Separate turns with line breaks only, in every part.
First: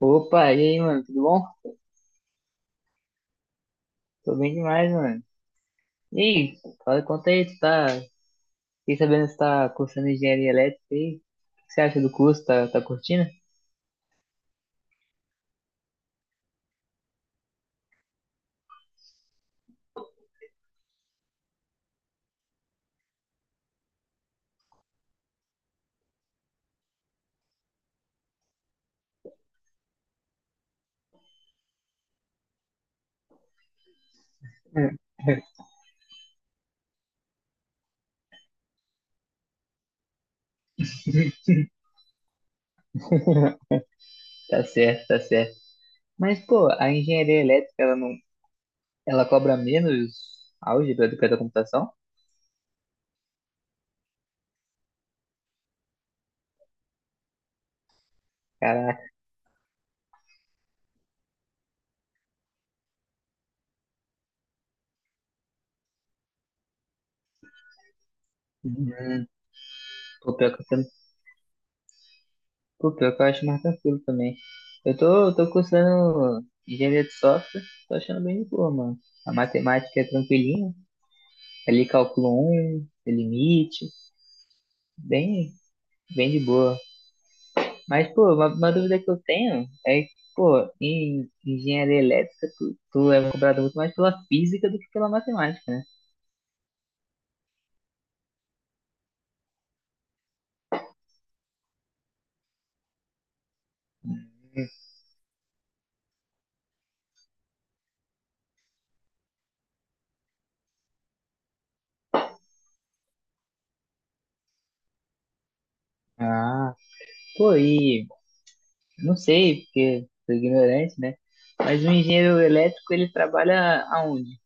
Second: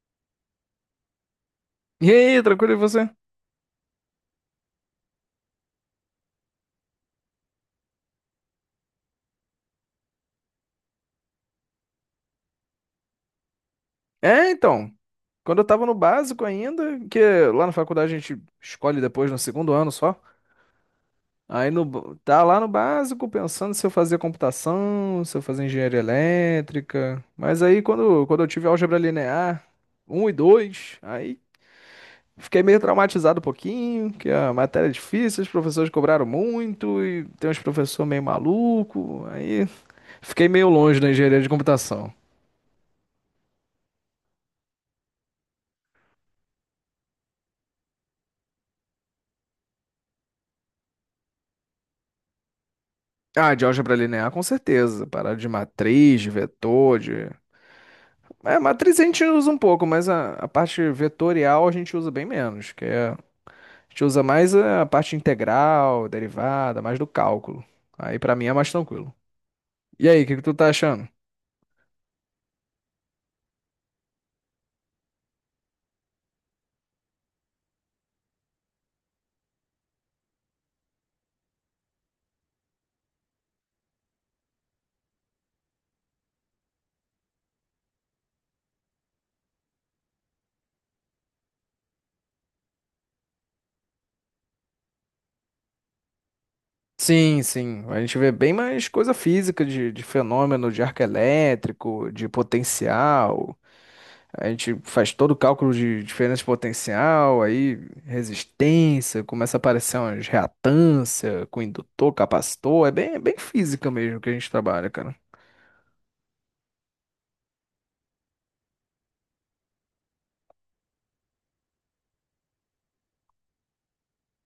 Opa, e aí, mano, tudo bom?
E aí, tranquilo, e você?
Tô bem demais, mano. E aí, fala, conta aí, tu tá. Fiquei sabendo que você tá cursando engenharia elétrica aí. O que você acha do curso? Tá curtindo?
É, então, quando eu tava no básico ainda, que lá na faculdade a gente escolhe depois no 2º ano só. Aí no, b- Tá lá no básico pensando se eu fazia computação, se eu fazia engenharia elétrica. Mas aí quando eu tive álgebra linear 1 e 2, aí fiquei meio traumatizado um pouquinho, que a matéria é
Hum.
difícil, os professores cobraram muito e tem uns professores meio maluco. Aí fiquei meio longe da engenharia de computação.
Tá certo, tá certo. Mas, pô, a engenharia elétrica, ela não. Ela cobra menos álgebra do que a da computação?
Ah, de álgebra linear, com certeza. Parada de matriz, de vetor, de... É, matriz a
Caraca.
gente usa um pouco, mas a parte vetorial a gente usa bem menos, que é... A gente usa mais a parte integral, derivada, mais do cálculo. Aí pra mim é mais tranquilo.
Hum,
E aí, o
Pô,
que que tu
pior que eu,
tá achando?
pô, pior que eu acho mais tranquilo também. Eu tô cursando engenharia de software, tô achando bem de boa, mano. A matemática é tranquilinha. Ali, cálculo um, limite, bem, bem de boa. Mas, pô, uma dúvida que eu tenho é que, pô, em engenharia elétrica, tu é cobrado muito mais pela física do que pela matemática, né?
Sim, sim. A gente vê bem mais coisa física, de fenômeno de arco elétrico, de potencial. A gente faz todo o cálculo de diferença de potencial, aí resistência, começa a aparecer umas reatância com indutor, capacitor, é bem física mesmo que a gente trabalha, cara.
Ah, pô, e não sei, porque sou ignorante, né? Mas o engenheiro elétrico, ele trabalha aonde?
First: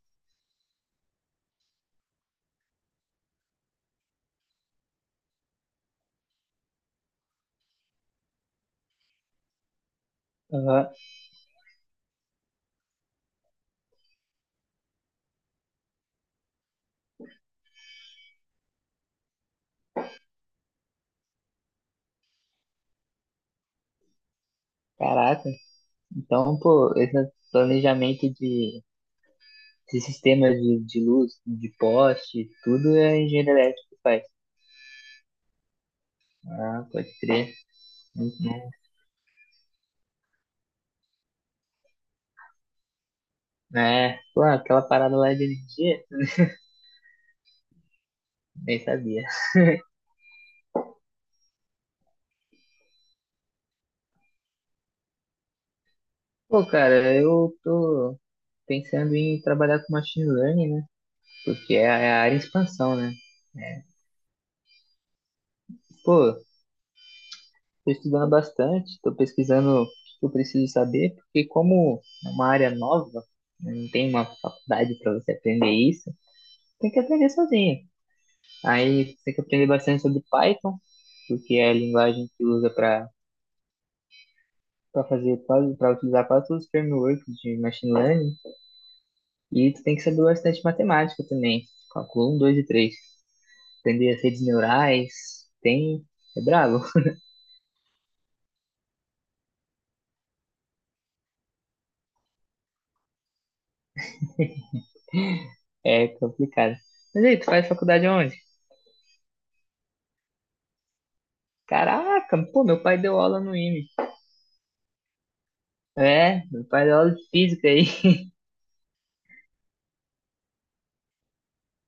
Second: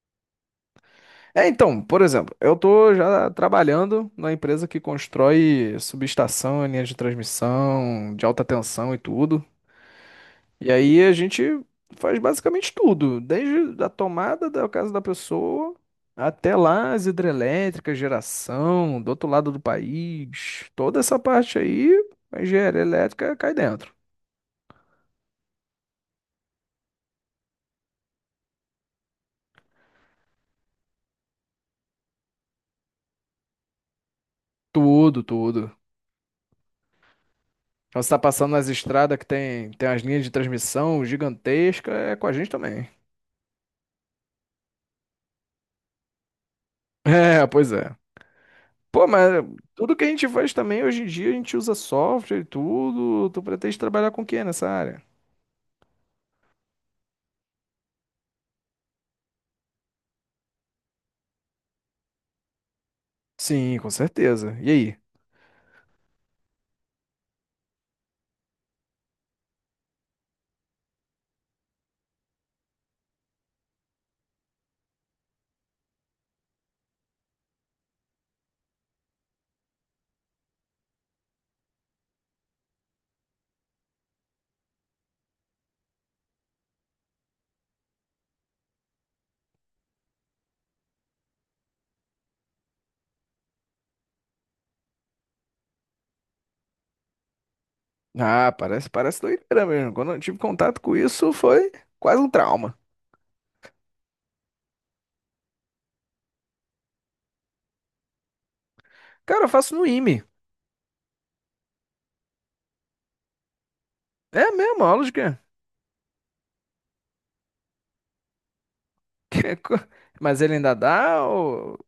É, então, por exemplo, eu tô já trabalhando na empresa que constrói subestação, linha de transmissão, de alta tensão e tudo. E
Aham.
aí a gente faz basicamente tudo, desde a tomada da casa da pessoa até lá as hidrelétricas, geração, do outro lado do país, toda essa parte aí, a engenharia elétrica cai dentro.
Caraca, então, pô, esse planejamento de, sistemas de luz, de poste, tudo é engenheiro elétrico que faz.
Tudo, tudo.
Ah, pode crer.
Então, você está passando nas
Uhum.
estradas que tem, tem as linhas de transmissão gigantescas, é com a gente também.
É, pô, aquela parada lá de energia,
É, pois é.
nem
Pô,
sabia.
mas tudo que a gente faz também, hoje em dia, a gente usa software e tudo. Tu pretende trabalhar com o quê nessa área?
Pô, cara, eu tô pensando em trabalhar com machine learning, né? Porque é a área em expansão, né?
Sim, com
É.
certeza. E aí?
Pô, tô estudando bastante, tô pesquisando o que eu preciso saber, porque como é uma área nova, né, não tem uma faculdade para você aprender isso, tem que aprender sozinho. Aí tem que aprender bastante sobre Python, porque é a linguagem que usa para fazer quase, para utilizar quase todos os frameworks de machine learning. E tu tem que saber bastante matemática também. Calcula um, dois e três. Aprender as redes neurais. Tem. É brabo.
Ah, parece, parece doideira mesmo. Quando eu tive contato com isso, foi quase um trauma.
É complicado. Mas aí, tu faz faculdade onde?
Cara, eu faço no IME.
Caraca, pô, meu pai deu aula no IME.
É mesmo, aula de quê?
É, meu pai deu aula de física aí.
co- Mas ele ainda dá ou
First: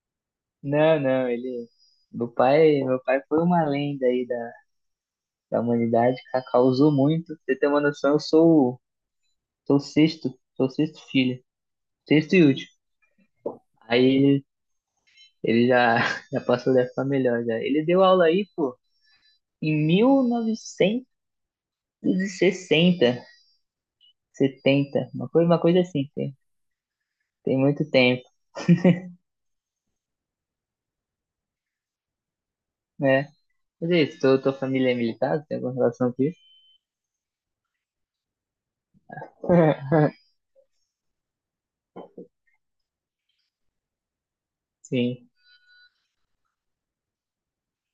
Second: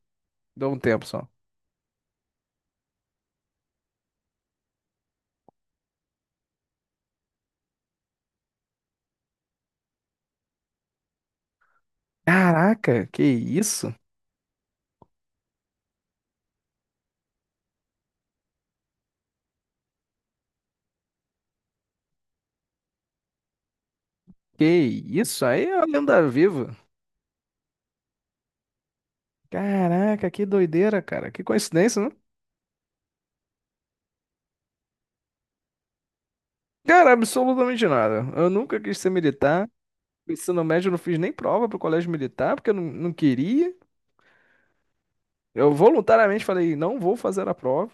dá um
Não,
tempo só?
não, ele. Meu pai foi uma lenda aí da, humanidade, causou muito. Pra você ter uma noção, sou o sexto, sou o sexto filho, sexto e último.
Caraca, que isso?
Aí ele já, já passou dessa melhor já. Ele deu aula aí, pô, em mil novecentos e sessenta
Que
setenta uma
isso?
coisa, uma
Aí é
coisa
uma
assim,
lenda
tem,
viva.
tem muito tempo,
Caraca, que doideira, cara. Que coincidência, né?
né? Mas é isso, tua família é militar, tem alguma relação com isso?
Cara, absolutamente nada. Eu nunca quis ser militar. No ensino médio, eu não fiz nem prova pro colégio militar, porque eu não queria.
Sim,
Eu voluntariamente falei, não vou fazer a prova.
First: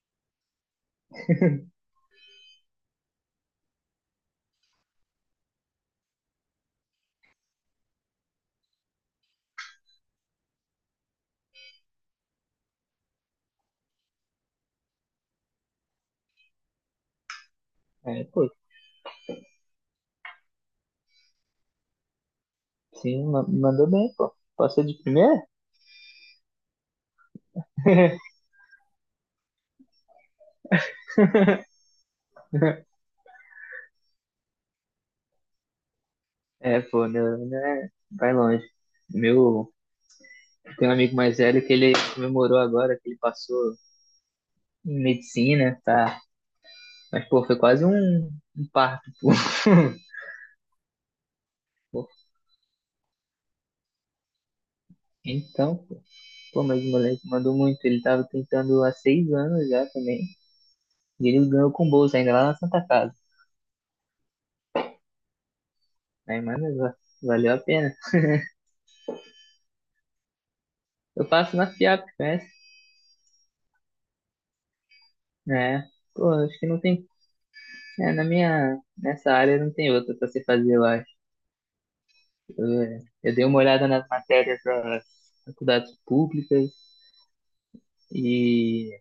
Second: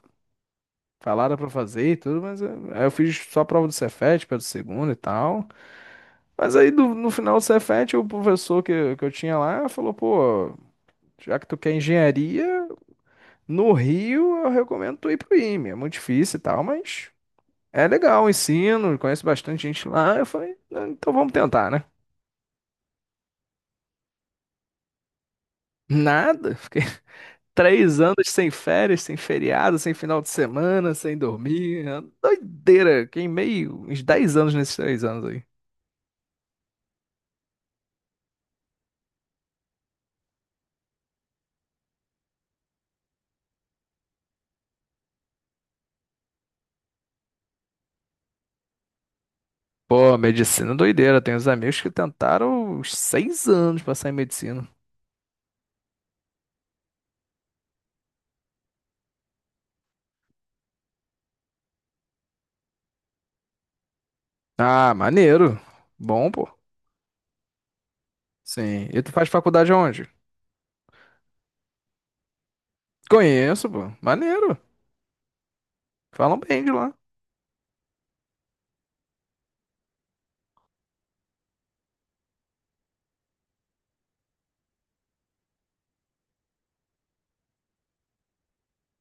Falaram pra fazer e tudo, aí eu fiz só a prova do Cefet, pelo segundo e tal. Mas aí no final do Cefet, o professor que eu tinha lá falou, pô, já que tu quer engenharia, no Rio eu recomendo tu ir pro IME. É muito difícil e tal, mas é legal
é,
o
pô,
ensino, conheço bastante gente lá. Eu falei, "Ah, então vamos tentar, né?
sim, mandou bem, pô. Passou de primeira?
Nada, fiquei 3 anos sem férias, sem feriado, sem final de semana, sem dormir. É uma doideira, queimei uns 10 anos nesses 3 anos aí.
É, pô, meu, né, vai longe. Meu, tem um amigo mais velho que ele comemorou agora, que ele passou em medicina, tá? Mas, pô, foi quase um parto, pô.
Pô, medicina é doideira. Tem uns amigos que tentaram uns 6 anos pra sair em medicina.
Então, pô, mas o moleque mandou muito. Ele tava tentando há 6 anos já também. E ele ganhou com bolsa ainda lá na Santa Casa.
Ah, maneiro. Bom,
Aí,
pô.
mano, valeu a pena.
Sim. E tu faz faculdade aonde?
Eu faço na FIAP, conhece?
Conheço, pô. Maneiro.
É. Pô,
Falam
acho
bem
que
de
não
lá.
tem. É, na minha. Nessa área não tem outra pra você fazer, eu acho. Eu, eu dei uma olhada nas matérias das faculdades públicas e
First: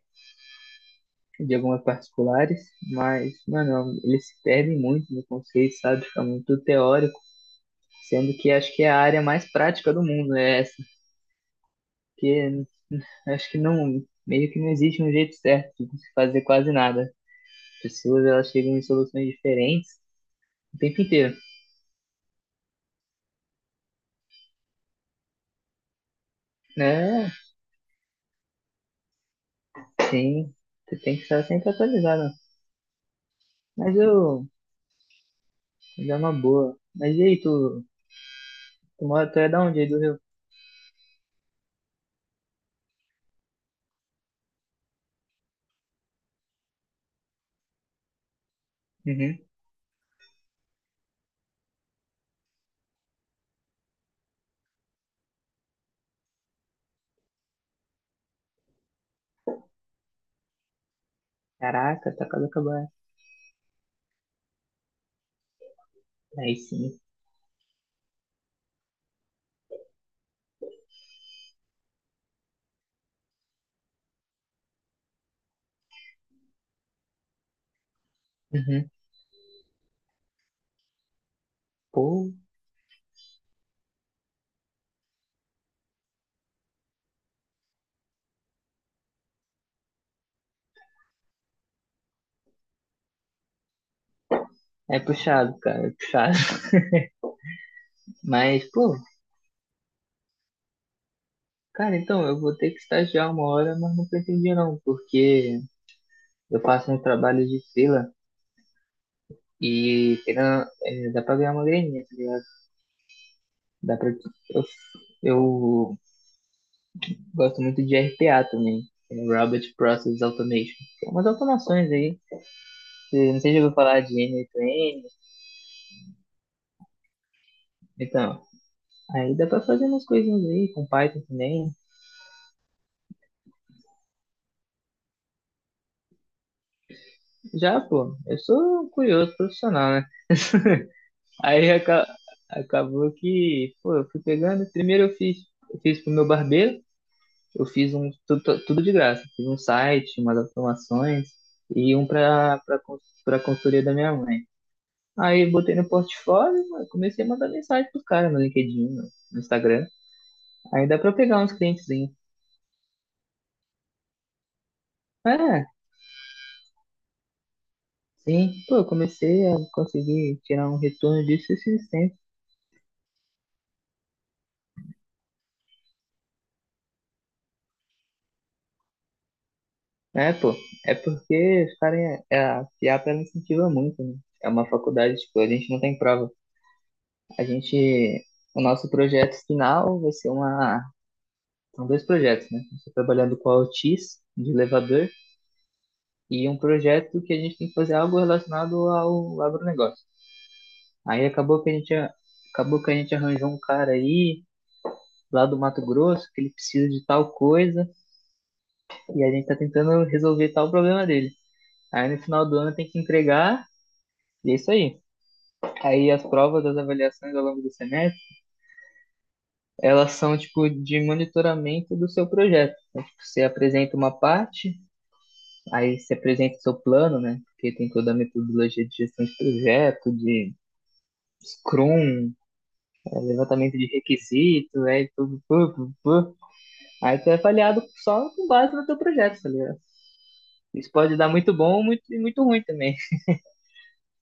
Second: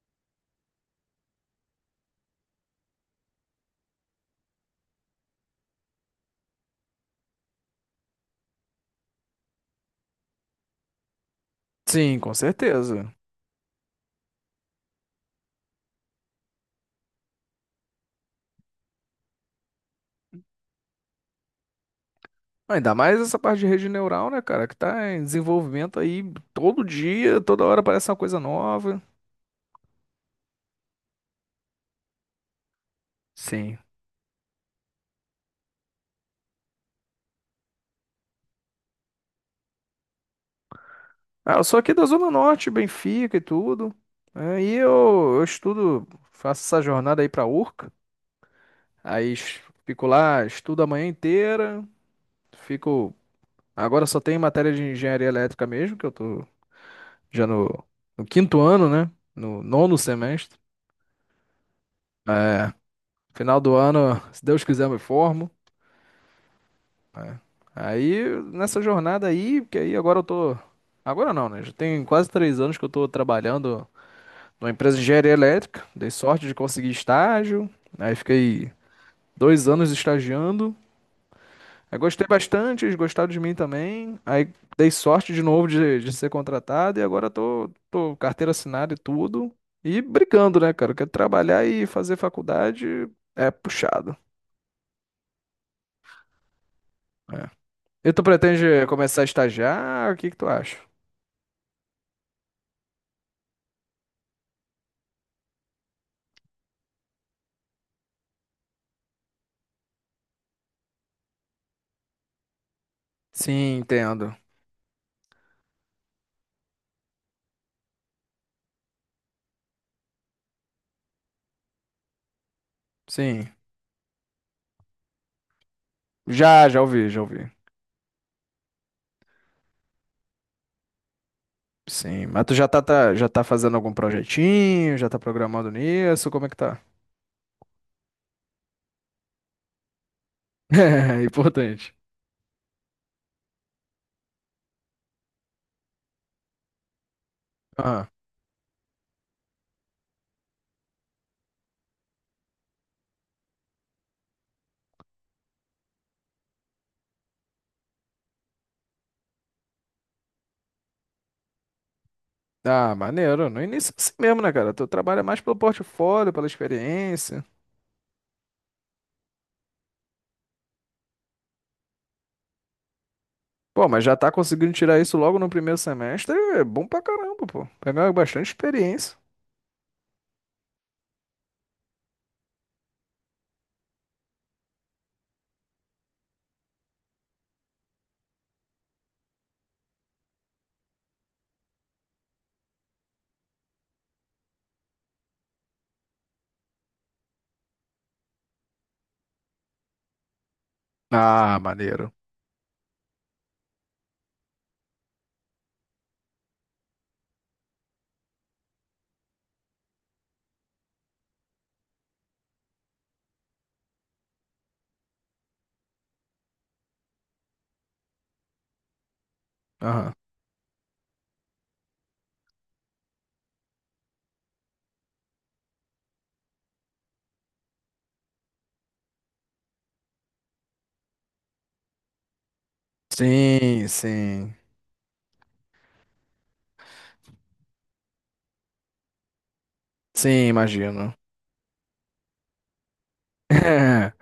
de algumas particulares, mas, mano, eles se perdem muito no conceito, sabe? Fica muito teórico. Sendo que acho que é a área mais prática do mundo, é essa.
Sim, com
Porque
certeza.
acho que não, meio que não existe um jeito certo de se fazer quase nada. As pessoas, elas chegam em soluções diferentes o tempo inteiro.
Ainda mais essa parte de rede neural, né, cara? Que tá em desenvolvimento aí todo
É,
dia, toda hora aparece uma coisa nova.
sim, você tem que estar sempre atualizado.
Sim.
Mas eu, mas é uma boa. Mas e aí, tu é da onde aí do Rio?
Ah, eu sou aqui da Zona Norte, Benfica e tudo. É, e eu estudo, faço essa jornada aí pra URCA. Aí
Uhum.
es- Fico lá, estudo a manhã inteira, fico. Agora só tem matéria de engenharia elétrica mesmo, que eu tô já no 5º ano, né? No 9º semestre.
Caraca, tá quase
É,
acabando.
final do ano, se Deus quiser, eu me formo.
Aí sim.
É. Aí, nessa jornada aí, porque aí agora eu tô. Agora não, né? Já tem quase 3 anos que eu tô trabalhando numa empresa de engenharia elétrica. Dei sorte de conseguir estágio. Aí fiquei
Uhum.
2 anos estagiando. Aí gostei
Pô,
bastante, eles gostaram de mim também. Aí dei sorte de novo de ser contratado e agora tô carteira assinada e tudo. E brigando, né, cara? Quero trabalhar e fazer faculdade é puxado.
é puxado, cara, é puxado.
É. E tu
Mas,
pretende
pô,
começar a estagiar? O que que tu acha?
cara, então eu vou ter que estagiar uma hora, mas não pretendia não, porque eu faço um trabalho de fila e querendo, é, dá pra ganhar uma graninha, tá ligado?
Sim,
Dá pra,
entendo.
eu, gosto muito de RPA também, é Robot Process Automation. Tem umas automações aí, não sei
Sim.
se eu vou falar de N8N,
Já ouvi, já ouvi.
então, aí dá pra fazer umas coisinhas aí com Python também.
Sim, mas tu já tá fazendo algum projetinho? Já tá programando nisso? Como é que tá?
Já, pô, eu sou um curioso profissional, né?
É,
Aí
importante.
acabou que, pô, eu fui pegando, primeiro eu fiz pro meu barbeiro, eu fiz um tudo, tudo de graça. Fiz um site, umas automações e um para consultoria da minha mãe. Aí botei no portfólio, mano, comecei a mandar mensagem pros caras no LinkedIn, no Instagram. Aí dá para pegar uns clientezinhos.
Ah, maneiro. No início é assim mesmo, né, cara? Tu trabalha mais pelo
É,
portfólio, pela experiência.
sim. Pô, eu comecei a conseguir tirar um retorno disso esses tempos.
Pô, mas já tá conseguindo tirar isso logo no primeiro semestre, é bom pra caramba, pô. Pegar bastante experiência.
É, pô, é porque os caras, é, a FIAP ela incentiva muito, né? É uma faculdade, tipo, a gente não tem prova. A gente, o nosso projeto final vai ser uma. São dois projetos, né? Eu estou trabalhando com a Otis, de elevador, e um projeto que a gente tem que fazer algo relacionado ao agronegócio. Aí
Ah, maneiro.
acabou que a gente arranjou um cara aí, lá do Mato Grosso, que ele precisa de tal coisa, e a gente está tentando resolver tal problema dele. Aí no final do ano tem que entregar, e é isso aí. Aí as provas das avaliações ao longo do semestre,
Aham.
elas são tipo de monitoramento do seu projeto. Então, tipo, você apresenta uma parte, aí você apresenta seu plano, né? Porque tem toda a metodologia de gestão de projeto, de Scrum, é, levantamento de
Sim, sim.
requisitos, aí tudo, tudo, tudo. Aí tu é avaliado só com base no teu projeto, tá ligado?
Sim,
Isso
imagino.
pode dar muito bom ou muito, muito ruim também.
É.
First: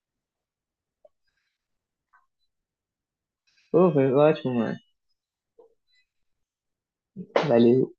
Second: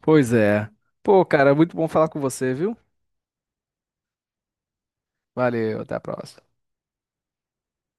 Pois é. Pô, cara, muito bom falar com você, viu?
Pô, foi ótimo, mano.
Valeu, até a próxima.
Vale,